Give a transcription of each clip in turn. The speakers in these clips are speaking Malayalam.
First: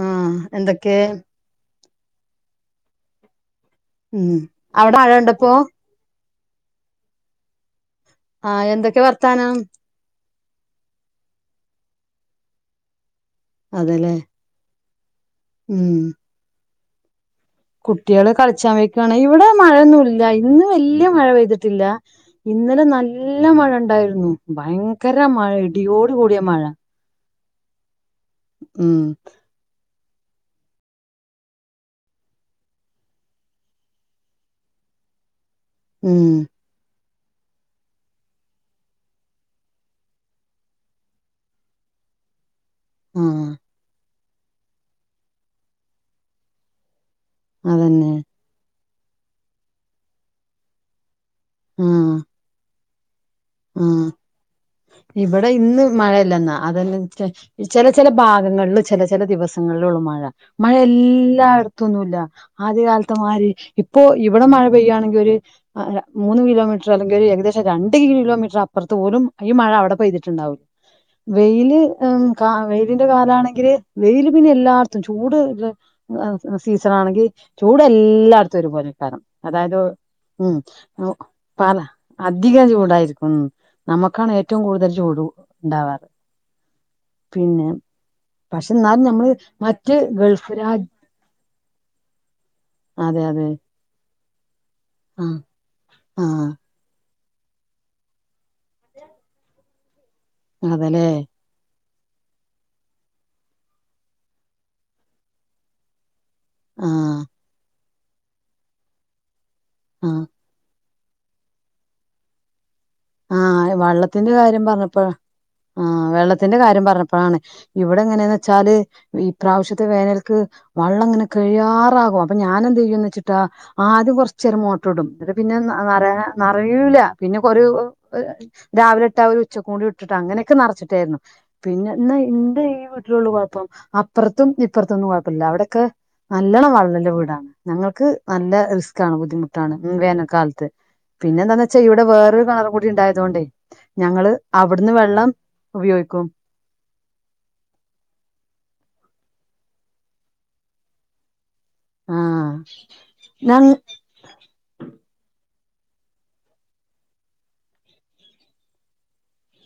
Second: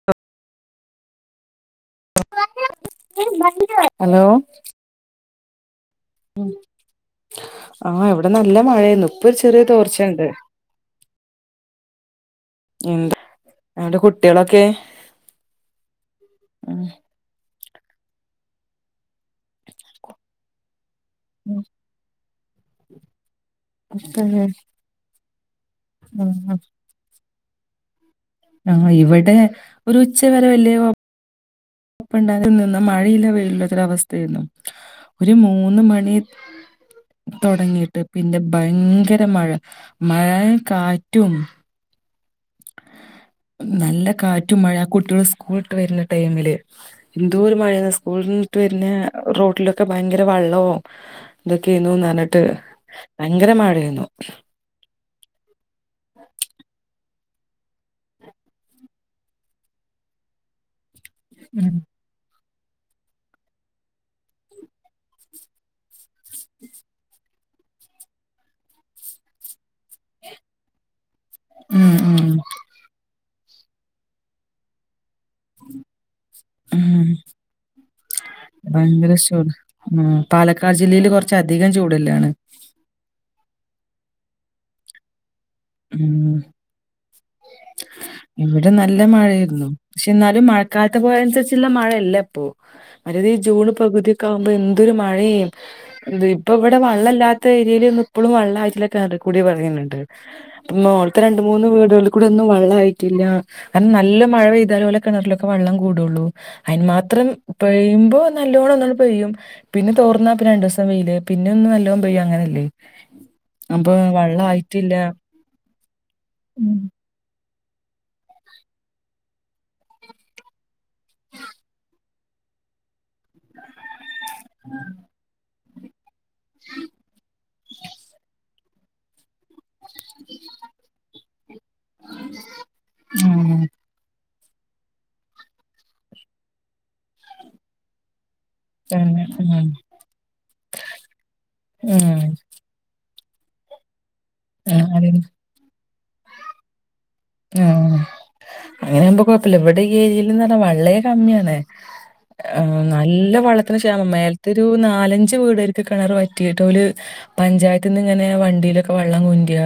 ആഹ് എന്തേക്കെ [unintelligible] ഉം അവ്ട മഴ ഇണ്ടപ്പോ ഉം ആ ഇവടെ നല്ല ആഹ് എന്തൊക്കെ മഴേന്നു ഇപ്പൊ ഒര് വർത്താനം ചെറ്യേ തോർചെണ്ട്. ഇണ്ട് ന്നട്ട് അതെല്ലേ കുട്ടിയളൊക്കെ ഉം ഉം കുട്ടിയള് കൾചാം പോയക്കാണ് ഇവടെ മഴയൊന്നുല്ല ഇന്ന് വല്ല്യാ മഴ ഉം പെയ്തിട്ടില്ല. ഇന്നലെ നല്ല മഴ ഇണ്ടായിരുന്നു ഭയങ്കര മഴ ഇടിയോട്കൂടിയ മഴ. ആ ഉം ഇവടെ ഒരു ഉച്ച വരെ വല്ല്യോ [unintelligible] നിന്ന് മഴയില്ല വെയിലുല്ലാത്തൊരു അവസ്തെയിരുന്നു. ഒര് മൂന്ന് മണി ഉം തൊട്ങ്ങിയിട്ട് പിന്നെ ഭയങ്കര മഴ മഴേ കാറ്റും ആ നല്ല കാറ്റും മഴ കുട്ടിയള് സ്കൂള്ട്ട് വെര്ന്ന ടൈമില് ന്തോഒര് മഴ അതന്നെ സ്കൂൾന്ന് ട്ട് വെര്നെ റോട്ടിലൊക്ക ഭയങ്കര വള്ളവും ഇതെക്കെയേന്നു ആഹ് നർഞ്ഞിട്ട് ഭയങ്കര മയേന്നു. ഇവടെ ഇന്ന് മഴയല്ല ന്നാ അതെന്നെ ചെ ചെലെ, ചെലെ ഭാഗങ്ങൾല് ചെലെ, ചെലെ ദിവസങ്ങൾലും ഒള്ളു മഴ മഴ എൽ ഉം എല്ലായിട്ത്തൊന്നു ഇല്ല ആദ്യകാലത്ത മാരി ഇപ്പൊ ഇവടെ മഴ പെയ്യാണെങ്കി ഒര് അയ മൂന്ന് കിലോമീറ്റർ അല്ലെങ്കി ഒരു ഏകദേശം രണ്ട് കിലോ മീറ്റർ അപ്പർത്ത് പോലും ഈ മഴ അവടെ പെയ്തിട്ട്ണ്ടാവും വെയ്ല് ഉം ഉം കാ വെയിലിന്റെ കാലാണെങ്കില് വെയില് പിന്നെ എല്ലാട് ത്തും ചൂട് ഇള്ള സീസണ ഉം ആണെങ്കി ചൂട് എല്ലായിടത്തും ഒരു ഭയങ്കര പോലെക്കാരം ചൂട് അതായത് ഉം ഉം പാലക്കാട് ജില്ലയില് [unintelligible] കൊറച്ചധികം പാല ചൂടല്ലാണ് അത് ധികം ചൂടായിരിക്കും ന്നമ്മക്കാണ് ഏറ്റവും കൂടുതൽ ചൂടും ഉം പിന്നെ ഇവിടെ പക്ഷെ നല്ല എന്നാലും നമ്മള് മഴയെര്ന്നു. മറ്റ് പക്ഷേ ന്നാലും ഗൾഫ് രാജ് മഴക്കാൽത്ത പോലെ അൻസര്ച്ള്ള മഴ അല്ലപ്പോ അതെ മറ്റത് ഈ അതെ ജൂണ് പകുതിയൊക്ക ആവുമ്പ. എന്തൊരു ആഹ് മഴിം എന്ത്. ഇപ്പ ആഹ് ഇവടെ വള്ളല്ലാത്ത ഏരിയെലെന്നും ഇപ്പളും വള്ളായിട്ടില്ല. കേറികുടി പറയുന്നുണ്ട്.. പ്പ അതെല്ലേ മോൾത്ത രണ്ട്. രണ്ട് മൂന്ന് വീടുകള്കൂടെ ഒന്നും വള്ളയിട്ടില്ല. കാരണം. നല്ല മഴ പെയ്താലേ. ഓലെ കെണറിലൊക്കെ. വെള്ളം കൂടുള്ളൂ.. അയിന് ആഹ് മാത്രം പെയ്മ്പോ നല്ലോണന്നാണ്ട്പെയ്യും. പിന്നെ ആഹ് തോർന്ന രണ്ട്സം വെയില് പിന്ന ന്ന് നല്ലോം. പെയ്യും അങ്ങനെല്ലേ.. ആഹ് വള്ളത്തിന്റെ കാര്യം പർണപ്പോഴ ആഹ് വെള്ളത്തിന്റെ ഉം കാര്യം പർണപ്പഴാണ്.. ഇവിടെങ്ങനെയന്ന് വെച്ചാല്. ഈ പ്രാവശ്യത്തെ വേനൽക്ക്.. വള്ളംങ്ങനെ കഴിയാറാകും. അപ്പൊ ഞാന എന്ത ചെയ്യുവെച്ചിട്ടാ. ആദ്യം കൊറച്ച്.. ചെറു മോട്ടർ ഇടും. എന്നട്ട് പിന്നെ നറ നറയൂല പിന്നെ കൊരൂ ഒര് രാവിലെട്ട ഒരു ഉച്ച കൂടി. ഇട്ടിട്ട് അങ്ങനെയൊക്കെ. നറച്ചിട്ടേരുന്നു.. പിന്നെ ന്നാ. എന്റെ ഈ വീട്ടിലൊള്ളു. ഉം കൊഴപ്പം ഇപ്പറത്തും. ഇപ്പറത്തൊന്നും കൊഴപ്പല്ല. അവിടെക്കെ നല്ലോണം. വള്ളള്ള വീടാണ്. ഞങ്ങൾക്ക് നല്ല.. റിസ്ക്കാണ് തന്നെ. ഉം ബുദ്ധിമുട്ടാണ്. മ്മ് വേനൽക്കാലത്ത്. പിന്നെന്താന്ന് വെച്ചാ. ഇവിടെ ഉം. വേറൊരു കേണർ വി ണ്ടായതൊണ്ടേ. ഞങ്ങള് ആഹ് അവിട്ന്ന് അതെ വെള്ളം ഉവുയോക്കും.. ആഹ് അങ്ങനെയ ആവുമ്പോ കുഴപ്പല്ല. ഇവിടെ ഈ ഏരിയൽനിന്ന്ർണ്ണ. വള്ളേ കമ്മിയാണ്.. ആഹ് നല്ല ഞ വള്ളത്തിന് ക്ഷ്യമം മേൽ ഇതൊരു നാലഞ്ച് വീടെര്ക്ക്. കെണർ വറ്റിട്ട്. ഓല്. പഞ്ചായത്ത്ന്ന് ഇങ്ങനെ. വണ്ടിലൊക്കെ. വെള്ളം കൊണ്ട്യ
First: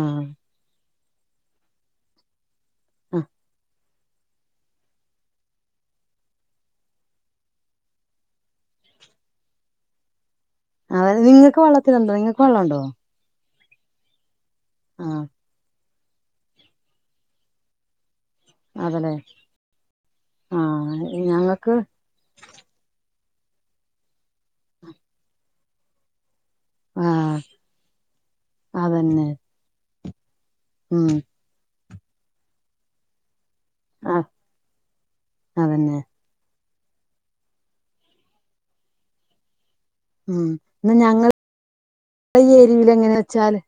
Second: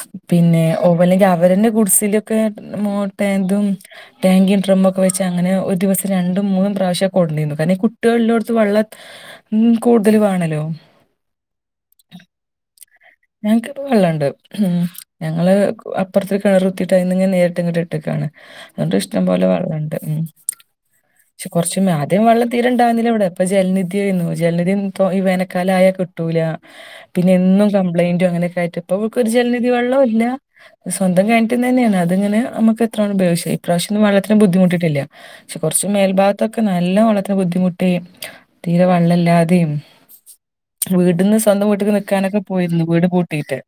ആഹ് പിന്നെ ഓവലെങ്കി അവരെന്നെ. കുടിസിലൊക്കെ മോ പേന്തും. ടാങ്കിം ഡ്രമ്മുക്കെ വെച്ച്. അങ്ങനെ ഒരു ദിവസം രണ്ടും മൂന്നും പ്രാവശ്യ കൊടുന്നിന്നു. കരണം കുട്ട്യോള്ളോടുത്ത് വെള്ള ഉം കൂടുതൽ വണലോ.. [unintelligible] നിങ്ങക്ക് വള്ളത്തിലുണ്ടോ. നിങ്ങക്ക് വള്ളണ്ടോ.. ഞങ്ങക്കിപ്പോ വെള്ളണ്ട്. ഉം ആഹ് ഞങ്ങള് അപ്പർത്ത് കെണറുത്തിട്ട്. അയിന്നങ്ങെനെ. നേരിട്ട്ങ്ങണ്ട് ഇട്ട്ക്കാണ്.. ന്നട്ട് അതല്ലേ ഇഷ്ടം പോലെ വളളണ്ട് ഉം ആഹ് പഷേ ഞങ്ങൾക്ക് കൊറച്ച മേൽ ദ്യം വെള്ളം തീരണ്ടാന്നില്ല ഇവിടെ. ഇപ്പൊ ജൽനിധി യെന്നു. ജൽനിധി തൊ ഈ വേനക്കാലായ. കിട്ടൂല പിന്നെ ആഹ് എന്നും കംപ്ലൈൻഡും. അങ്ങനെയൊക്കയിട്ട്. ഇപ്പൊ അതന്നെ ഒരു ജൽനിധി വെള്ളോല്ല.. ഉം സ്വന്തംകെൺറ്റിന്നെണ്. അത്ങ്ങനെ നമക്ക് എത്രോണം ഉപയക്ഷും.. ഇപ്രാവശ്യന്നും ആഹ് വളളത്തിന് ബുദ്ധിമുട്ടിട്ടില്ല പഷേ കൊറച്ച് അതന്നെ മേൽഭാ ക്കെ നല്ല വള്ളത്തിന് ബുദ്ധിമുട്ടിം തീരെ വള്ളല്ലാതിം.. ഉം എന്നാ ഞങ്ങള വീട്ടിന്ന് സ്വന്തം വീട്ടിക് നിക്കാനൊക്കെ ഈ പോയിരുന്നു ഏരിയൽ വീട് എങ്ങനെ വെച്ചാൽ പൂട്ടിയിട്ട്.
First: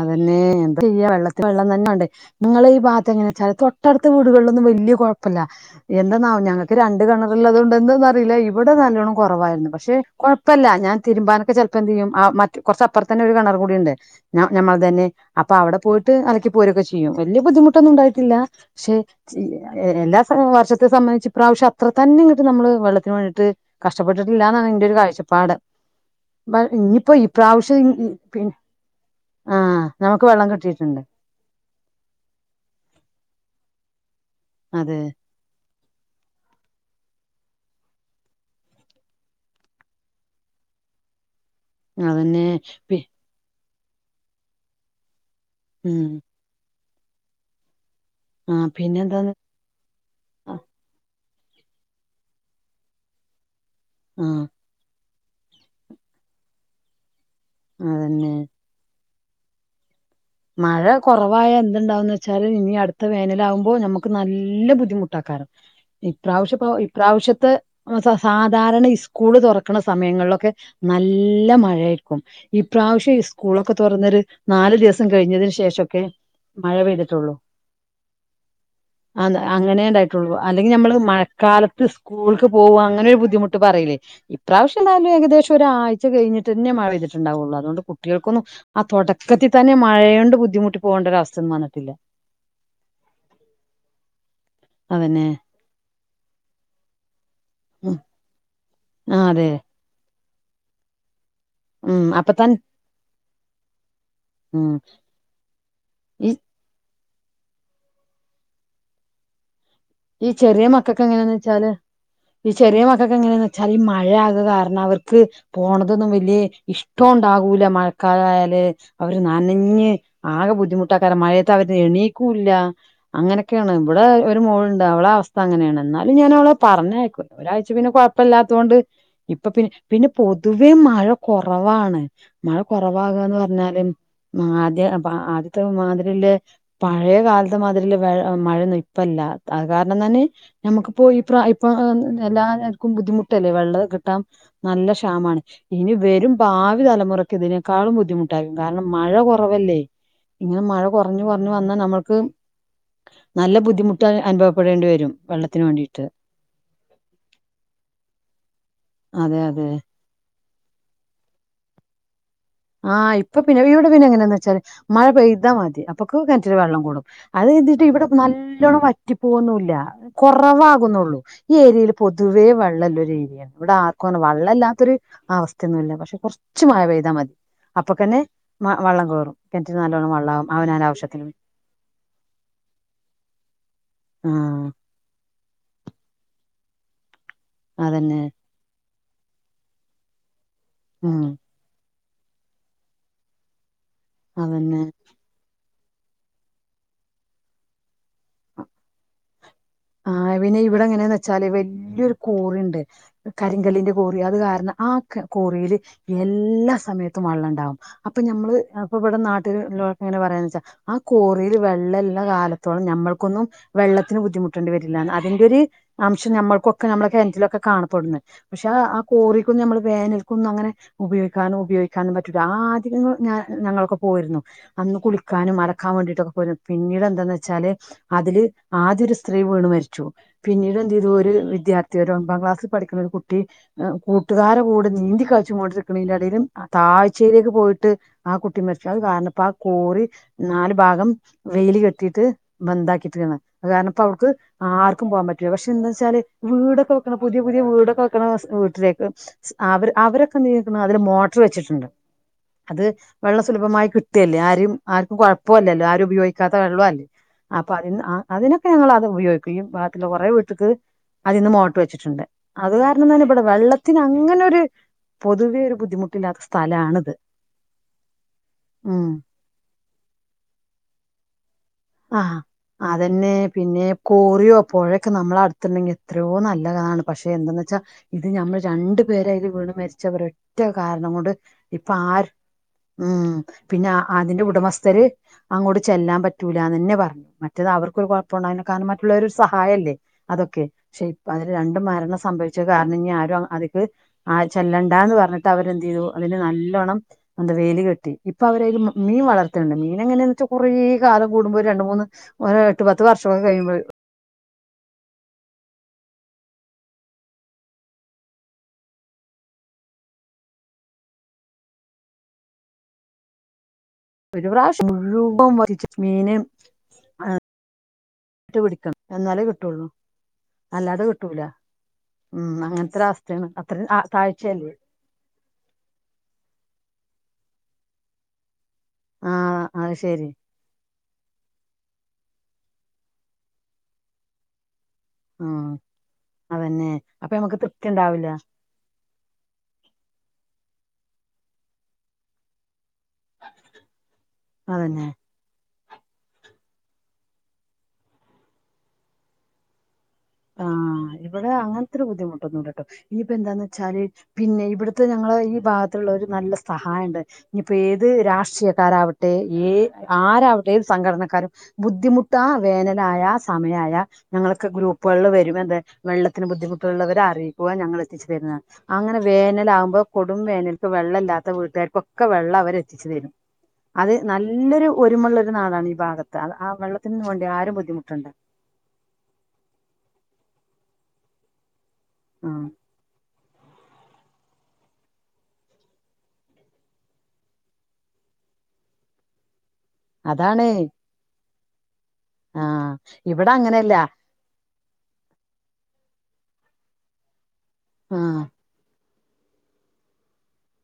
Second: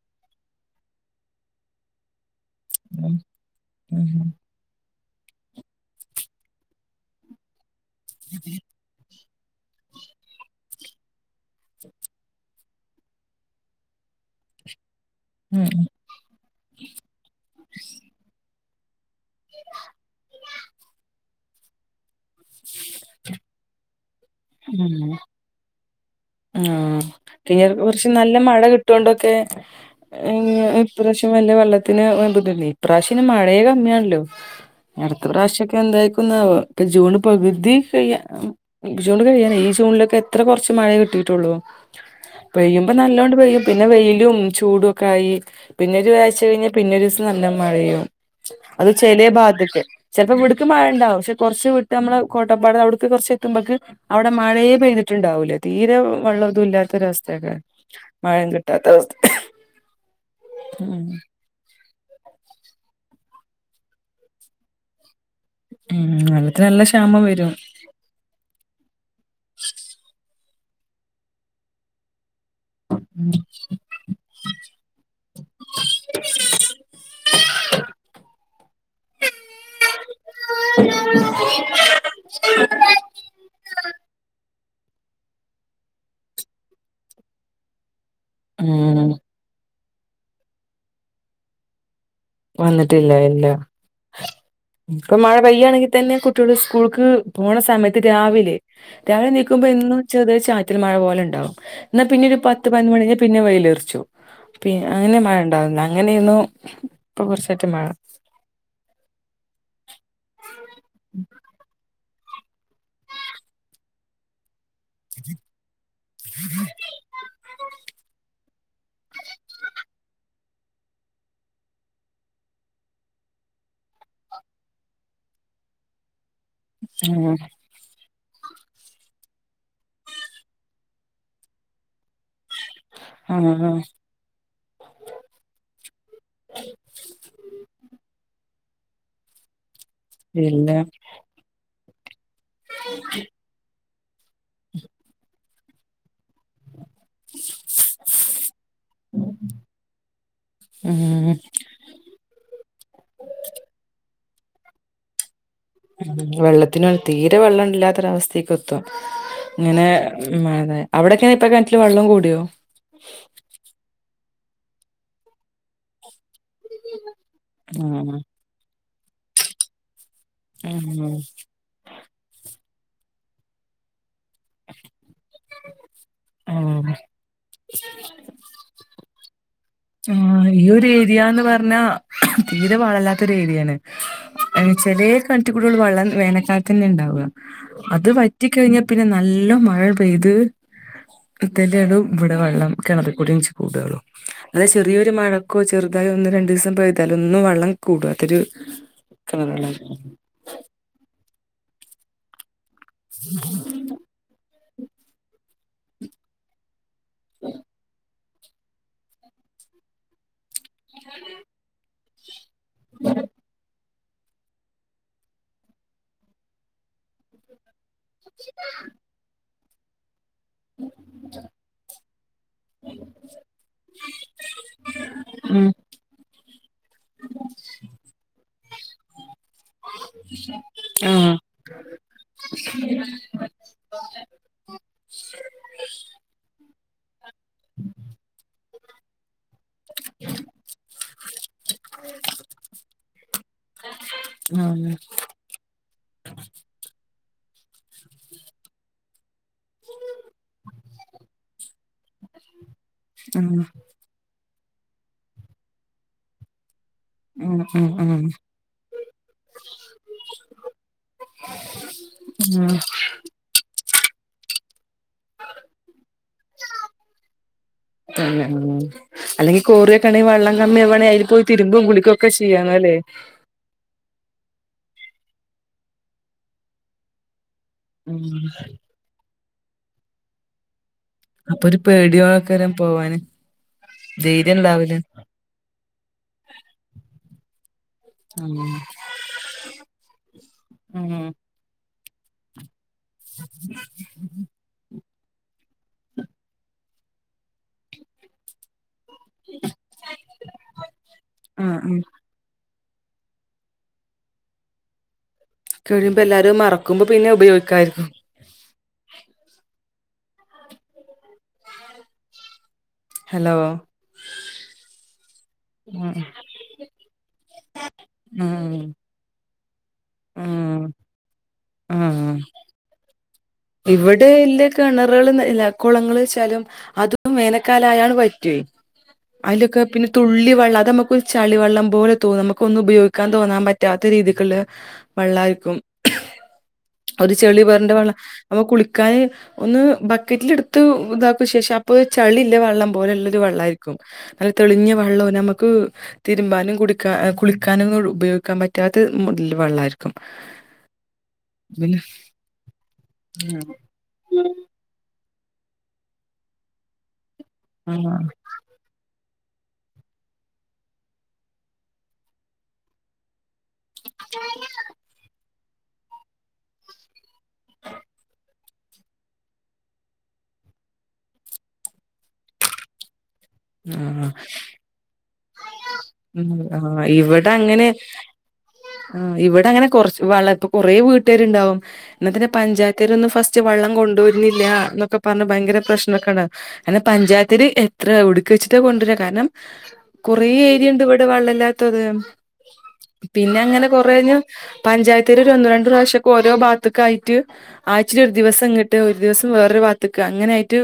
അതന്നെ എന്താ ചെയ്യ. വെള്ളത്തിന് വെള്ളം തന്നെ വണ്ടേ നിങ്ങളെ ഈ ഭാത്ത് ഉം. എങ്ങനെച്ചാൽ. തൊട്ടടുത്ത ആഹ് വീടുകളോന്നും വല്ല്യകൊഴ് പ്പല്ല. എന്തന്നാവൊ ഞങ്ങക്ക് രണ്ട് കെണറള്ളതൊണ്ട് ന്നറിയില. ഇവിടെ നല്ലോണം.. കുറവായിരുന്നു പഷേ കൊഴപ്പല്ല. ഞാൻ തിരുമ്പാനൊക്കെ ചെലപ്പോ. എന്ത്യ്യും. ആ മറ്റ്. കൊറച്ചപ്പൊറതന്നെ ഒരു കെണർ കൂടിണ്ട്.. നാ ഞമ്മളത ന്നെ അപ്പൊ അവടെ പോയിട്ട്. അലക്കി പോരൊക്കെ ചെയ്യും. വല്ല്യ ബുദ്ധിമുട്ടൊന്നുണ്ടായിട്ടില്ല.. പഷേ സില്ല. എല്ലാ വർഷത്തെ സംബന്തിച്ച്. ഇപ്രാവശ്യം അത്ര തന്നെ നമ്മള് വെള്ളത്തിന് വേട്ട് കഷ്ടപ്പെട്ടിട്ടില്ലന്നാണ് ന്റെറെരു കാഴ്ചപ്പാട്.. പ്പ ഇഞ്ഞിപ്പോ ഇപ്രാവശ്യം ഇഞ് പിൻ ട്ടൊണ്ടോകെ ഞ്ഞ് കിട്ടിയിട്ടുണ്ട് ഇപ്രാശ്യ വല്ല്യ വെള്ളത്തിന് ബുദുല്ലേ ഇപ്രാശ്യന്നെ മഴേ കമ്മിയൺല്ലോ അതെ അടുത്ത പ്രാശ്യം എന്തായിക്കുന്നാവൊ ഇപ്പൊ ജൂണ് പകുതി കെയ്യ ജുണ്ട് കഴിയാനായി. ഈ ജൂൺലൊക്കെ എത്ര കൊറച്ച് മഴ കിട്ടിയിട്ടൊള്ളൂ. അതന്നെ പെയ്യുമ്പോ പി നല്ലോണ്ട് പെയ്യും പിന്നെ വെയിലും ചൂടും ഒക്കെയി. പിന്നെ ഉം ഒരുഴചഴിഞ്ഞാ. പിന്നെ ഒരുസം നല്ല മഴയും.. ആ അത് ചെലേ പിന്നെന്താന്ന് ബാത്ത്ക്. ചെലപ്പോ ആ ഇവിടുക്ക് മഴണ്ടാവും. പഷേ കുറച്ച് വിട്ട് നമ്മളെ. കോട്ടപ്പാട് അവു ടുക്ക് കൊറച്ച് എത്തുമ്പക്ക് അവിടെ മഴേ പെയ്തി ട്ട്ണ്ടാവൂലേ. തീരെ വള്ളതോന്നും. ഇല്ലാത്തൊരവസ്ഥക്കരം. അതന്നെ മഴ കിട്ടാത്ത അവസ്ഥ.. മഴ ഉം കൊറവായ എന്ത്ണ്ടാവുന്ന് വെച്ച്. ച്ചാല് ഇനി അടുത്ത വേനലാവുമ്പോ ഞമ്മക്ക് നല്ല ബുദ്ധിമുട്ടാക്കാരം ഉം വെള്ളത്തിന് ഇപ്രാവശ്യപ്പൊ നല്ല ക്ഷാമം ഇപ്രാവശ്യത്തെ വരും സ സാധാരണ ഇസ്കൂള് തുറക്കണ സമയങ്ങളിലൊക്കെ നല്ല മഴയായിരിക്കു ഇപ്രാവശ്യം ഇസ്കൂളൊക്കെ തുറന്നൊരു നാല് ദിവസ സം കഴിഞ്ഞതിന് ശേഷൊക്കെ മഴ പെയ്തിട്ടുള്ളൂ [inaudible] അ അങ്ങനെണ്ടായിട്ടുള്ളു അല്ലെങ്കി നമ്മള് മഴക്കാലത്ത് സ് കൂൾക്ക് പോവ അങ്ങനെയൊരു ബുദ്ധിമുട്ട് പറയിലെ ഇപ്രാവശ്യെന്തായാലും ഏകദേശം ഒരായ്ച്ച കഴിഞ്ഞിട്ടെന്നെ മഴ പെയ്തിട്ടുണ്ടാവുള്ളു അതൊണ്ട് കു ട്ടികൾക്കൊന്നും ആ ഉം തൊടക്കത്തി തന്നെ മഴയോണ്ട് ബുദ്ധിമുട്ടി പോകേണ്ട ഒരവസ്ഥ ഒന്നും വന്നിട്ടില്ല വന്നിട്ടില്ല ഇല്ല ഇപ്പൊ അതന്നെ. മഴ പെയ്യാണെങ്കി തന്നെ കുട്ട്യോൾ സ്കൂൾക്ക് പോണ ഉം. സമയത്ത് രാവിലെ ആഹ് രാവിലെ അതെ. നീക്കുമ്പോ എന്നും ചെറിയൊരു ചാറ്റൽ മഴ പോലെണ്ടാവും ഇന്നാ ഉം പിന്നെ അപ്പ ഒരു തൻ പത്ത് പതിനൊന്ന് മണി കയിഞ്ഞ പിന്നെ വെയിലെറിച്ചു പി ഉം അങ്ങനെ മഴണ്ടാവുന്നെ ഈ അങ്ങനേരുന്നു ഇപ്പൊ കൊറച്ചായിട്ട് മഴ ഈ ചെറിയ മക്കക്ക്‌ എങ്ങനെന്ന് വെച്ചാല് ഈ ചെറിയ മക്കക്ക്‌ എങ്ങനെന്ന് വെച്ചാൽ ഈ മഴയാകെ കാര ണവർക്ക് പോണതൊന്നും വല്യേ ഇഷ്ടോണ്ടാകൂല മഴക്കാലായല് അവര് നനഞ്ഞ് ആകെ ബുദ്ധിമു ട്ടാക്കാരം മഴയത്തവര് എണീക്കൂല്ല അങ്ങനെയൊക്കെയാണ് ഇവിടെ ഒരു മോള്ണ്ട് അവളവസ്ഥ അങ്ങനെയാണ് ഇന്നാലും ഞാനവളെ പറഞ്ഞയക്കും ഉം ച് പിന്നെ കൊഴപ്പല്ലാത്തോണ്ട് ഇപ്പൊ പിന്നെ പിന്നെ പൊതുവേ മഴ കൊറവാണ് മഴ കൊറവാകാന്ന് ആഹ് പറഞ്ഞാല് ആദ്യ ആദ്യത്തെ മാതിരിള്ള പഴേ കാലത്തെ മാതിരില്ല വെ മഴയൊന്നും ഇപ്പല്ല അത് കാരണം തന്നെ ഇല്ല നമുക്കിപ്പോ ഇപ്രാ ഇ പ്പ എല്ലാർക്കും ബുദ്ധിമുട്ടല്ലേ വെള്ളം കിട്ടാൻ നല്ല ക്ഷാമാണ് ഇനി വെരും ഭാവി തലമുറയ്ക്ക് ഇതിനേക്കാളും ബുദ്ധിമുട്ടായിരിക്കും കാരണം മഴ കൊറവല്ലേ ഇങ്ങനെ മഴ കൊറഞ്ഞു ഉം കൊറഞ്ഞു വന്നാ നമ്മള്ക്ക് നല്ല ബുദ്ധിമുട്ട് അനുഭവപ്പെടേണ്ടി വരും വെള്ളത്തി വെള്ളത്തിനാണ് തീരെ വെള്ളല്ലാത്തൊരവസ്ഥേക്കെത്തും അതെ അതെ ഇങ്ങനെ മ്മ് അതെ അവിടൊക്കെങ്ങനെ ഇപ്പൊ കെണറ്റില് വെള്ളം കൂടിയോ ആഹ് ഇപ്പൊ പിന്നെ ഇവിടെ പിന്നെ എങ്ങനെന്ന് വെച്ചാല് മഴ പെയ്താ മതി അപ്പൊക്ക്‌ കെണറ്റില് വെള്ളം കൂടും അത് കരുതിട്ട് ഇവിടെ ആഹ് നല്ലോണം വറ്റിപ്പോവൊന്നുല്ല ഉം കൊറവാകുന്നുള്ളൂ ഈ ഏരിയയിൽ പൊതുവേ വെള്ളല്ലൊരു ഏരിയാണ് ഇവിടെ ആർക്കും അങ്ങനെ വള്ളല്ലാത്തൊരു അവസ്ഥയൊന്നുല്ല പക്ഷെ കൊറച്ച് മഴ ആഹ് പെയ്താ മതി അപ്പൊക്കെന്നെ വള്ളം കയറും കെണറ്റില് നല്ലോണം ആ വെള്ളാവും ഈ അവനാന്റെ ഒരു ആവശ്യത്തിന് ഏരിയാന്ന് പറഞ്ഞാ തീരെ വള്ളല്ലാത്തൊരു ഏരിയാണ് ഉം എന്ന്ച്ചാല് കെണറ്റിക്കൂടിയൊള്ളു വള്ളം വേനക്കാലത്തെന്നെ ഇണ്ടാവ അത് വ അതന്നെ റ്റി കഴിഞ്ഞാ പിന്നെ നല്ലോം മഴ പെയ്ത് ഉം ന്റെടും ഇവടെ വള്ളം കിണറിക്കൂടി ഇഞ്ചി കൂടൊള്ളൂ അല്ലെ അതന്നെ ചെറിയൊരു മഴ ക്കൊ ചെറുതായി ഒന്ന് രണ്ടീസം പെയ്താലൊന്നും വെള്ളം കൂടാത്തൊരു കേണർ വെള്ള ആ പിന്നെ ഇവിടെ എങ്ങനെന്ന് വെച്ചാല് വല്ല്യൊരു കോറിണ്ട് കരിങ്കല്ലിന്റെ കോറി അത് കാരണം ആ കോറിയില് എല്ലാ സമയ ത്തും വള്ളണ്ടാവും അപ്പൊ ഞമ്മള് അ ഇപ്പൊ ഇവടെ നാട്ടിലുള്ളോരൊക്കെ എങ്ങനെ പറയാന്ന് വെച്ചാ ആ കോറീല് വെള്ളല്ല കാലത്തോളം ഞമ്മൾക്കൊന്നും വെള്ളത്തിന് ബുദ്ധിമു ട്ടണ്ടി വരില്ല അതിന്റൊരു അംശം നമ്മൾക്കൊക്കെ നമ്മള കെണറ്റിലൊക്കെ കാണപ്പെടുന്ന് പക്ഷെ ആ കോറീക്കൊന്നും ഞമ്മള് വേനല് ക്കൊന്നും അങ്ങനെ ഉപയോഗിക്കാനും ഉപയോഗിക്കാനും പറ്റൂല്ല. ആദ്യക്ക്‌ ഞാ ഞങ്ങളൊക്കെ പോയിരുന്നു. അന്ന് കുളിക്കാനും ഉം അലക്കാൻ വേണ്ടിട്ടൊക്കെ പോയിരുന്നു. പിന്നീട് എന്താന്ന് വെച്ചാല് അതില് ആദ്യൊരു സ് ത്രീ വീണ് മരിച്ചു. പിന്നീട് എന്തെയ്തു ഒരു ആഹ് വിദ്യാർത്ഥി ഒരു ഒമ്പാം ക്ലാസ്സിൽ പഠിക്കണ ഒരു കുട്ടി കൂട്ടുകാരെ കൂടെ നീന്തി കളിച്ചു കൊണ്ടിരിക്കണേന്റെടേലും താഴ്ചയിലേക്ക് പോയിട്ട് ആ കുട്ടി മരിച്ച്. അയ് കാരണപ്പാ കോറി നാല് ഭാഗം വേലി കെട്ടിയിട്ട് ബന്താക്കിട്ട്ക്ക്ണ്. അത് കാരണം ഇപ്പ അവ്ട്ക്ക് ആഹ് ആർക്കും പോകാൻ പറ്റ് ല്ല പക്ഷെ എന്താ വെച്ചാല് വീടൊക്കെ വെക്കണ പുതിയ പുതിയ വീടൊക്കെ വെക്കണ വീട്ടിലേക്ക് അവർ അവരൊക്കെ എന്ത് ചെയ്ത്ക്ക്ണ് അതില് മോട്ടർ വെച്ചിട്ടുണ്ട്. അത് വെള്ളം ആഹ് സുലഭമായി കിട്ടുവല്ലേ. ആരും ആർക്കും കുഴപ്പല്ലല്ലോ. ആരും ഉപയോഗിക്കാത്ത വെള്ളും അല്ലേ. അപ്പൊ അതിന് ആഹ് അതിന് ഞങ്ങളത് ഉപയോഗിക്കുകയും ബാക്കിയുള്ള കുറെ വീട്ട്ക്ക് അതിന്ന് മോട്ടറ് വെച്ചിട്ടുണ്ട്. ആഹ് അത് ആഹ് കാരണംന്നാല് ഇവടെ വെള്ളത്തിന് അങ്ങനെ ഒര് പൊതുവേ ഒരു ബുദ്ധിമുട്ടില്ലാത്ത സ്ഥലാണിത്. ഉം. അല്ലെങ്കിൽ കോറിയൊക്കെണ്ടെങ്കി വള്ളം കമ്മി ആവാണെ അയ്ൽ പോയി തിരുമ്പും കുളിക്കുവൊക്കെ ചെയ്യാര്ന്നു അല്ലേ? പിന്നേ, കോറിയോ പൊഴയൊക്കെ നമ്മളടുത്തുണ്ടെങ്കിൽ എത്രയോ നല്ലതാണ്. പക്ഷേ എന്തെന്ന് വെച്ചാൽ ഉം ഇത് ഞമ്മൾ രണ്ടു പേരയ്ല് വീണ് മരിച്ച ഒറ്റ കാരണം കൊണ്ട് അപ്പൊ ഒരു ഇപ്പൊ ആര്, പേടിയോക്കാരം പോവാന് ഉം. പിന്നെ അതിന്റെ ധൈര്യം ഇണ്ടാവൂല ഉടമസ്ഥര് അങ്ങോട്ട് ചെല്ലാൻ പറ്റു റ്റൂലാന്ന് തന്നെ പറഞ്ഞു. മറ്റത് അവർക്ക് ഒരു കുഴപ്പുണ്ടായിര്ന്നില്ല ഉം കാരണം മറ്റുള്ളവരു ഒരു സഹായല്ലേ? അതൊക്കെ. ഉം ശൈത്ത്വാന് രണ്ട് മരണം സംഭവിച്ചത് കാരണം ഇഞ്ഞ് ആരും അതിക്ക് ചെല്ലണ്ട എന്ന് പറഞ്ഞിട്ട് ട്ട് അവരെന്ത് ചെയ്തു അതിന് നല്ലോണം എന്ത വേലി കെട്ടി. ഇപ്പൊ അവരയ്ല് മീൻ വളർത്ത്ണ് ണ്ട്. മീനെങ്ങനെയാന്ന് വെച്ചാ കുറേ കാലം കൂടുമ്പോ ഒരു ആഹ് രണ്ട് ഉം മൂന്ന് എട്ട് പത്ത് വർഷൊക്കെ കഴിയുമ്പോ കഴിയുമ്പോ എല്ലാരും മറക്കുമ്പോ പിന്നെ ഉപയോഗിക്കായിരിക്കും. ഹലോ. ഒരു പ്രാവശ്യം മുഴുവൻ വറ്റിച്ചിട്ട് ഉം മീന് ഈഹ് ട്ട് ഉം പിടിക്കണം. എന്നാലേ കിട്ടൂള്ളു. ഉം അല്ലാതെ കിട്ടൂല. ഉം അങ്ങനത്തെ ഒരു അവസ്ഥയാണ്. ഇവിടെ ഇല്ല കിണറുകള് ന ല്ല കുളങ്ങള്ച്ചാലും അത് പ്പം വേനക്കാലായാ അങ്ങട് വറ്റുവെ. ആഹ് അയിലൊക്കെ അത് പിന്നെ ശരി തുള്ളി വെള്ളം അതമ്മക്ക് ഒരു ചളി വെള്ളം പോലെ തോന്നും നമുക്കൊന്നും ഉപയോഗിക്കാൻ തോന്നാൻ പറ്റാത്ത രീതിക്ക്ള്ളെ ആഹ് വെള്ളായിരിക്കും. അതന്നെ അപ്പൊ ഒരു നമുക്ക് ചെളി തൃപ്തി പെരണ്ട വെള്ളം ഉണ്ടാവില്ല അപ്പോ കുളിക്കാന് ഒന്ന് ബക്കറ്റിലെടുത്ത് ഇതാക്കും ശേഷം അപ്പോ ചളിള്ള വെള്ളം പോലെല്ലൊരു വെള്ളായിരിക്കും. നല്ല തെളിഞ്ഞ അതന്നെ വെള്ളവും നമുക്ക് തിരുമ്പാനും കുടിക്കാ ഈഹ് കുളിക്കാനും ഉപയോഗിക്കാൻ പറ്റാത്ത മോഡൽ വെള്ളായിരിക്കും. ആഹ് ഇവിടെ അങ്ങനത്തെ ഒരു ബുദ്ധിമുട്ടൊന്നുല്ല ട്ടോ. ഇനിയിപ്പ എന്താന്ന് വെച്ചാല് പിന്നെ ഇവിടെ ത്ത് ഞങ്ങള് ഈ ഭാഗത്തുള്ളോര് നല്ല സഹായണ്ട്. ഇനിയിപ്പോ ആ ഏത് രാഷ്ട്രീയക്കാരാവട് ട്ടെ ഏഹ് ആരാവട്ടെ ഏത് സംഘടനക്കാരും, ബുദ്ധിമുട്ട് ആ വേനലായാ ആ സ് സമയായാ ഞങ്ങൾക്ക് ഗ്രൂപ് വരും എന്ത്, വെള്ളത്തിന് ബുദ്ധിമുട്ടുള്ളവര് അറിയിക്കുക, ഞങ്ങള് എത്തിച്ചു തരുന്നതാണ് അങ്ങനെ വേനലാകുമ്പോ കൊടും വേനൽക്ക് വെള്ളല്ലാത്ത വീട്ടുകാർക്കൊക്കെ വെള്ളം അവരെത്തിച്ചു തരും. അത് ആ നല്ലൊരു ഒരുമള്ളൊരു നാടാണ് ഈ ഭാഗത്ത്. ഉം ആ ആഹ് വെള്ളത്തിനൊന്നും വേണ്ടി ഇവിടെ ആരും അങ്ങനെ ബുദ്ധിമുട്ടണ്ട. ആഹ് ഇവിടെ അങ്ങനെ കുറച്ച് വെള്ള, ഇപ്പൊ കൊറേ വീട്ടുകാരുണ്ടാവും. എന്നിട്ടന്നെ ആ പഞ്ചായത് ത്താര് വന്ന് ഫസ്റ്റ് വെള്ളം കൊണ്ട് വരുന്നില്ല എന്നൊക്കെ പറഞ് ഭയങ്കര പ്രശ്നൊക്കാണ്. അയ്‌ൻ പഞ്ചായത്തില് എത്ര എ - വ്ട്കച്ചിട്ട കൊണ്ടുവരാ കാരണം കുറെേ അതാണ് ഏരിയ ഉണ്ട് ഇവിടെ വെള്ളല്ലാത്തത് ആ ഇവിടെ പിന്നെ അങ്ങനെ അങ്ങനെയല്ല കൊറേഞ്ഞ പഞ്ചായത്താര് ഒന്നു രണ്ട് പ്രാവശ്യ ഒക്കെ ഓരോ ഭാഗത്തക്ക് ആയിട്ട് ആ ആഴ്ച്ചയില് ഒരു ദിവസം ഇങ്ങട്ട് ദിവസം വേറൊരു വാത്തക്ക് അങ്ങനെ ആയിട്ട്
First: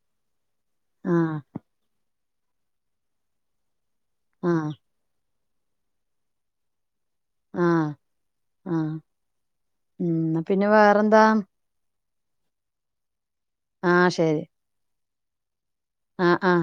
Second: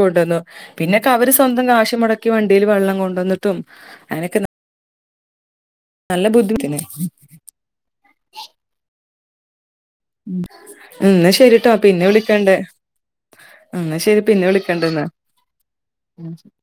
കൊണ്ടുവന്നു പിന്നെക്കെ ആ അവര് സ്വന്തം കാശ് മുടക്കി വണ്ടിൽ വെള്ളം കൊണ്ടന്നിട്ടും അങ്ങനൊക്കെ ആഹ് നല്ല ബുദ്ധിമുട്ടന്നെ ആഹ് ആഹ് ന്നാ ശരിട്ടോ പിന്നെ വിളിക്കണ്ട് എന്നാ ശരി പിന്നെ വിളിക്കണ്ട് ന്നാ ആ ആ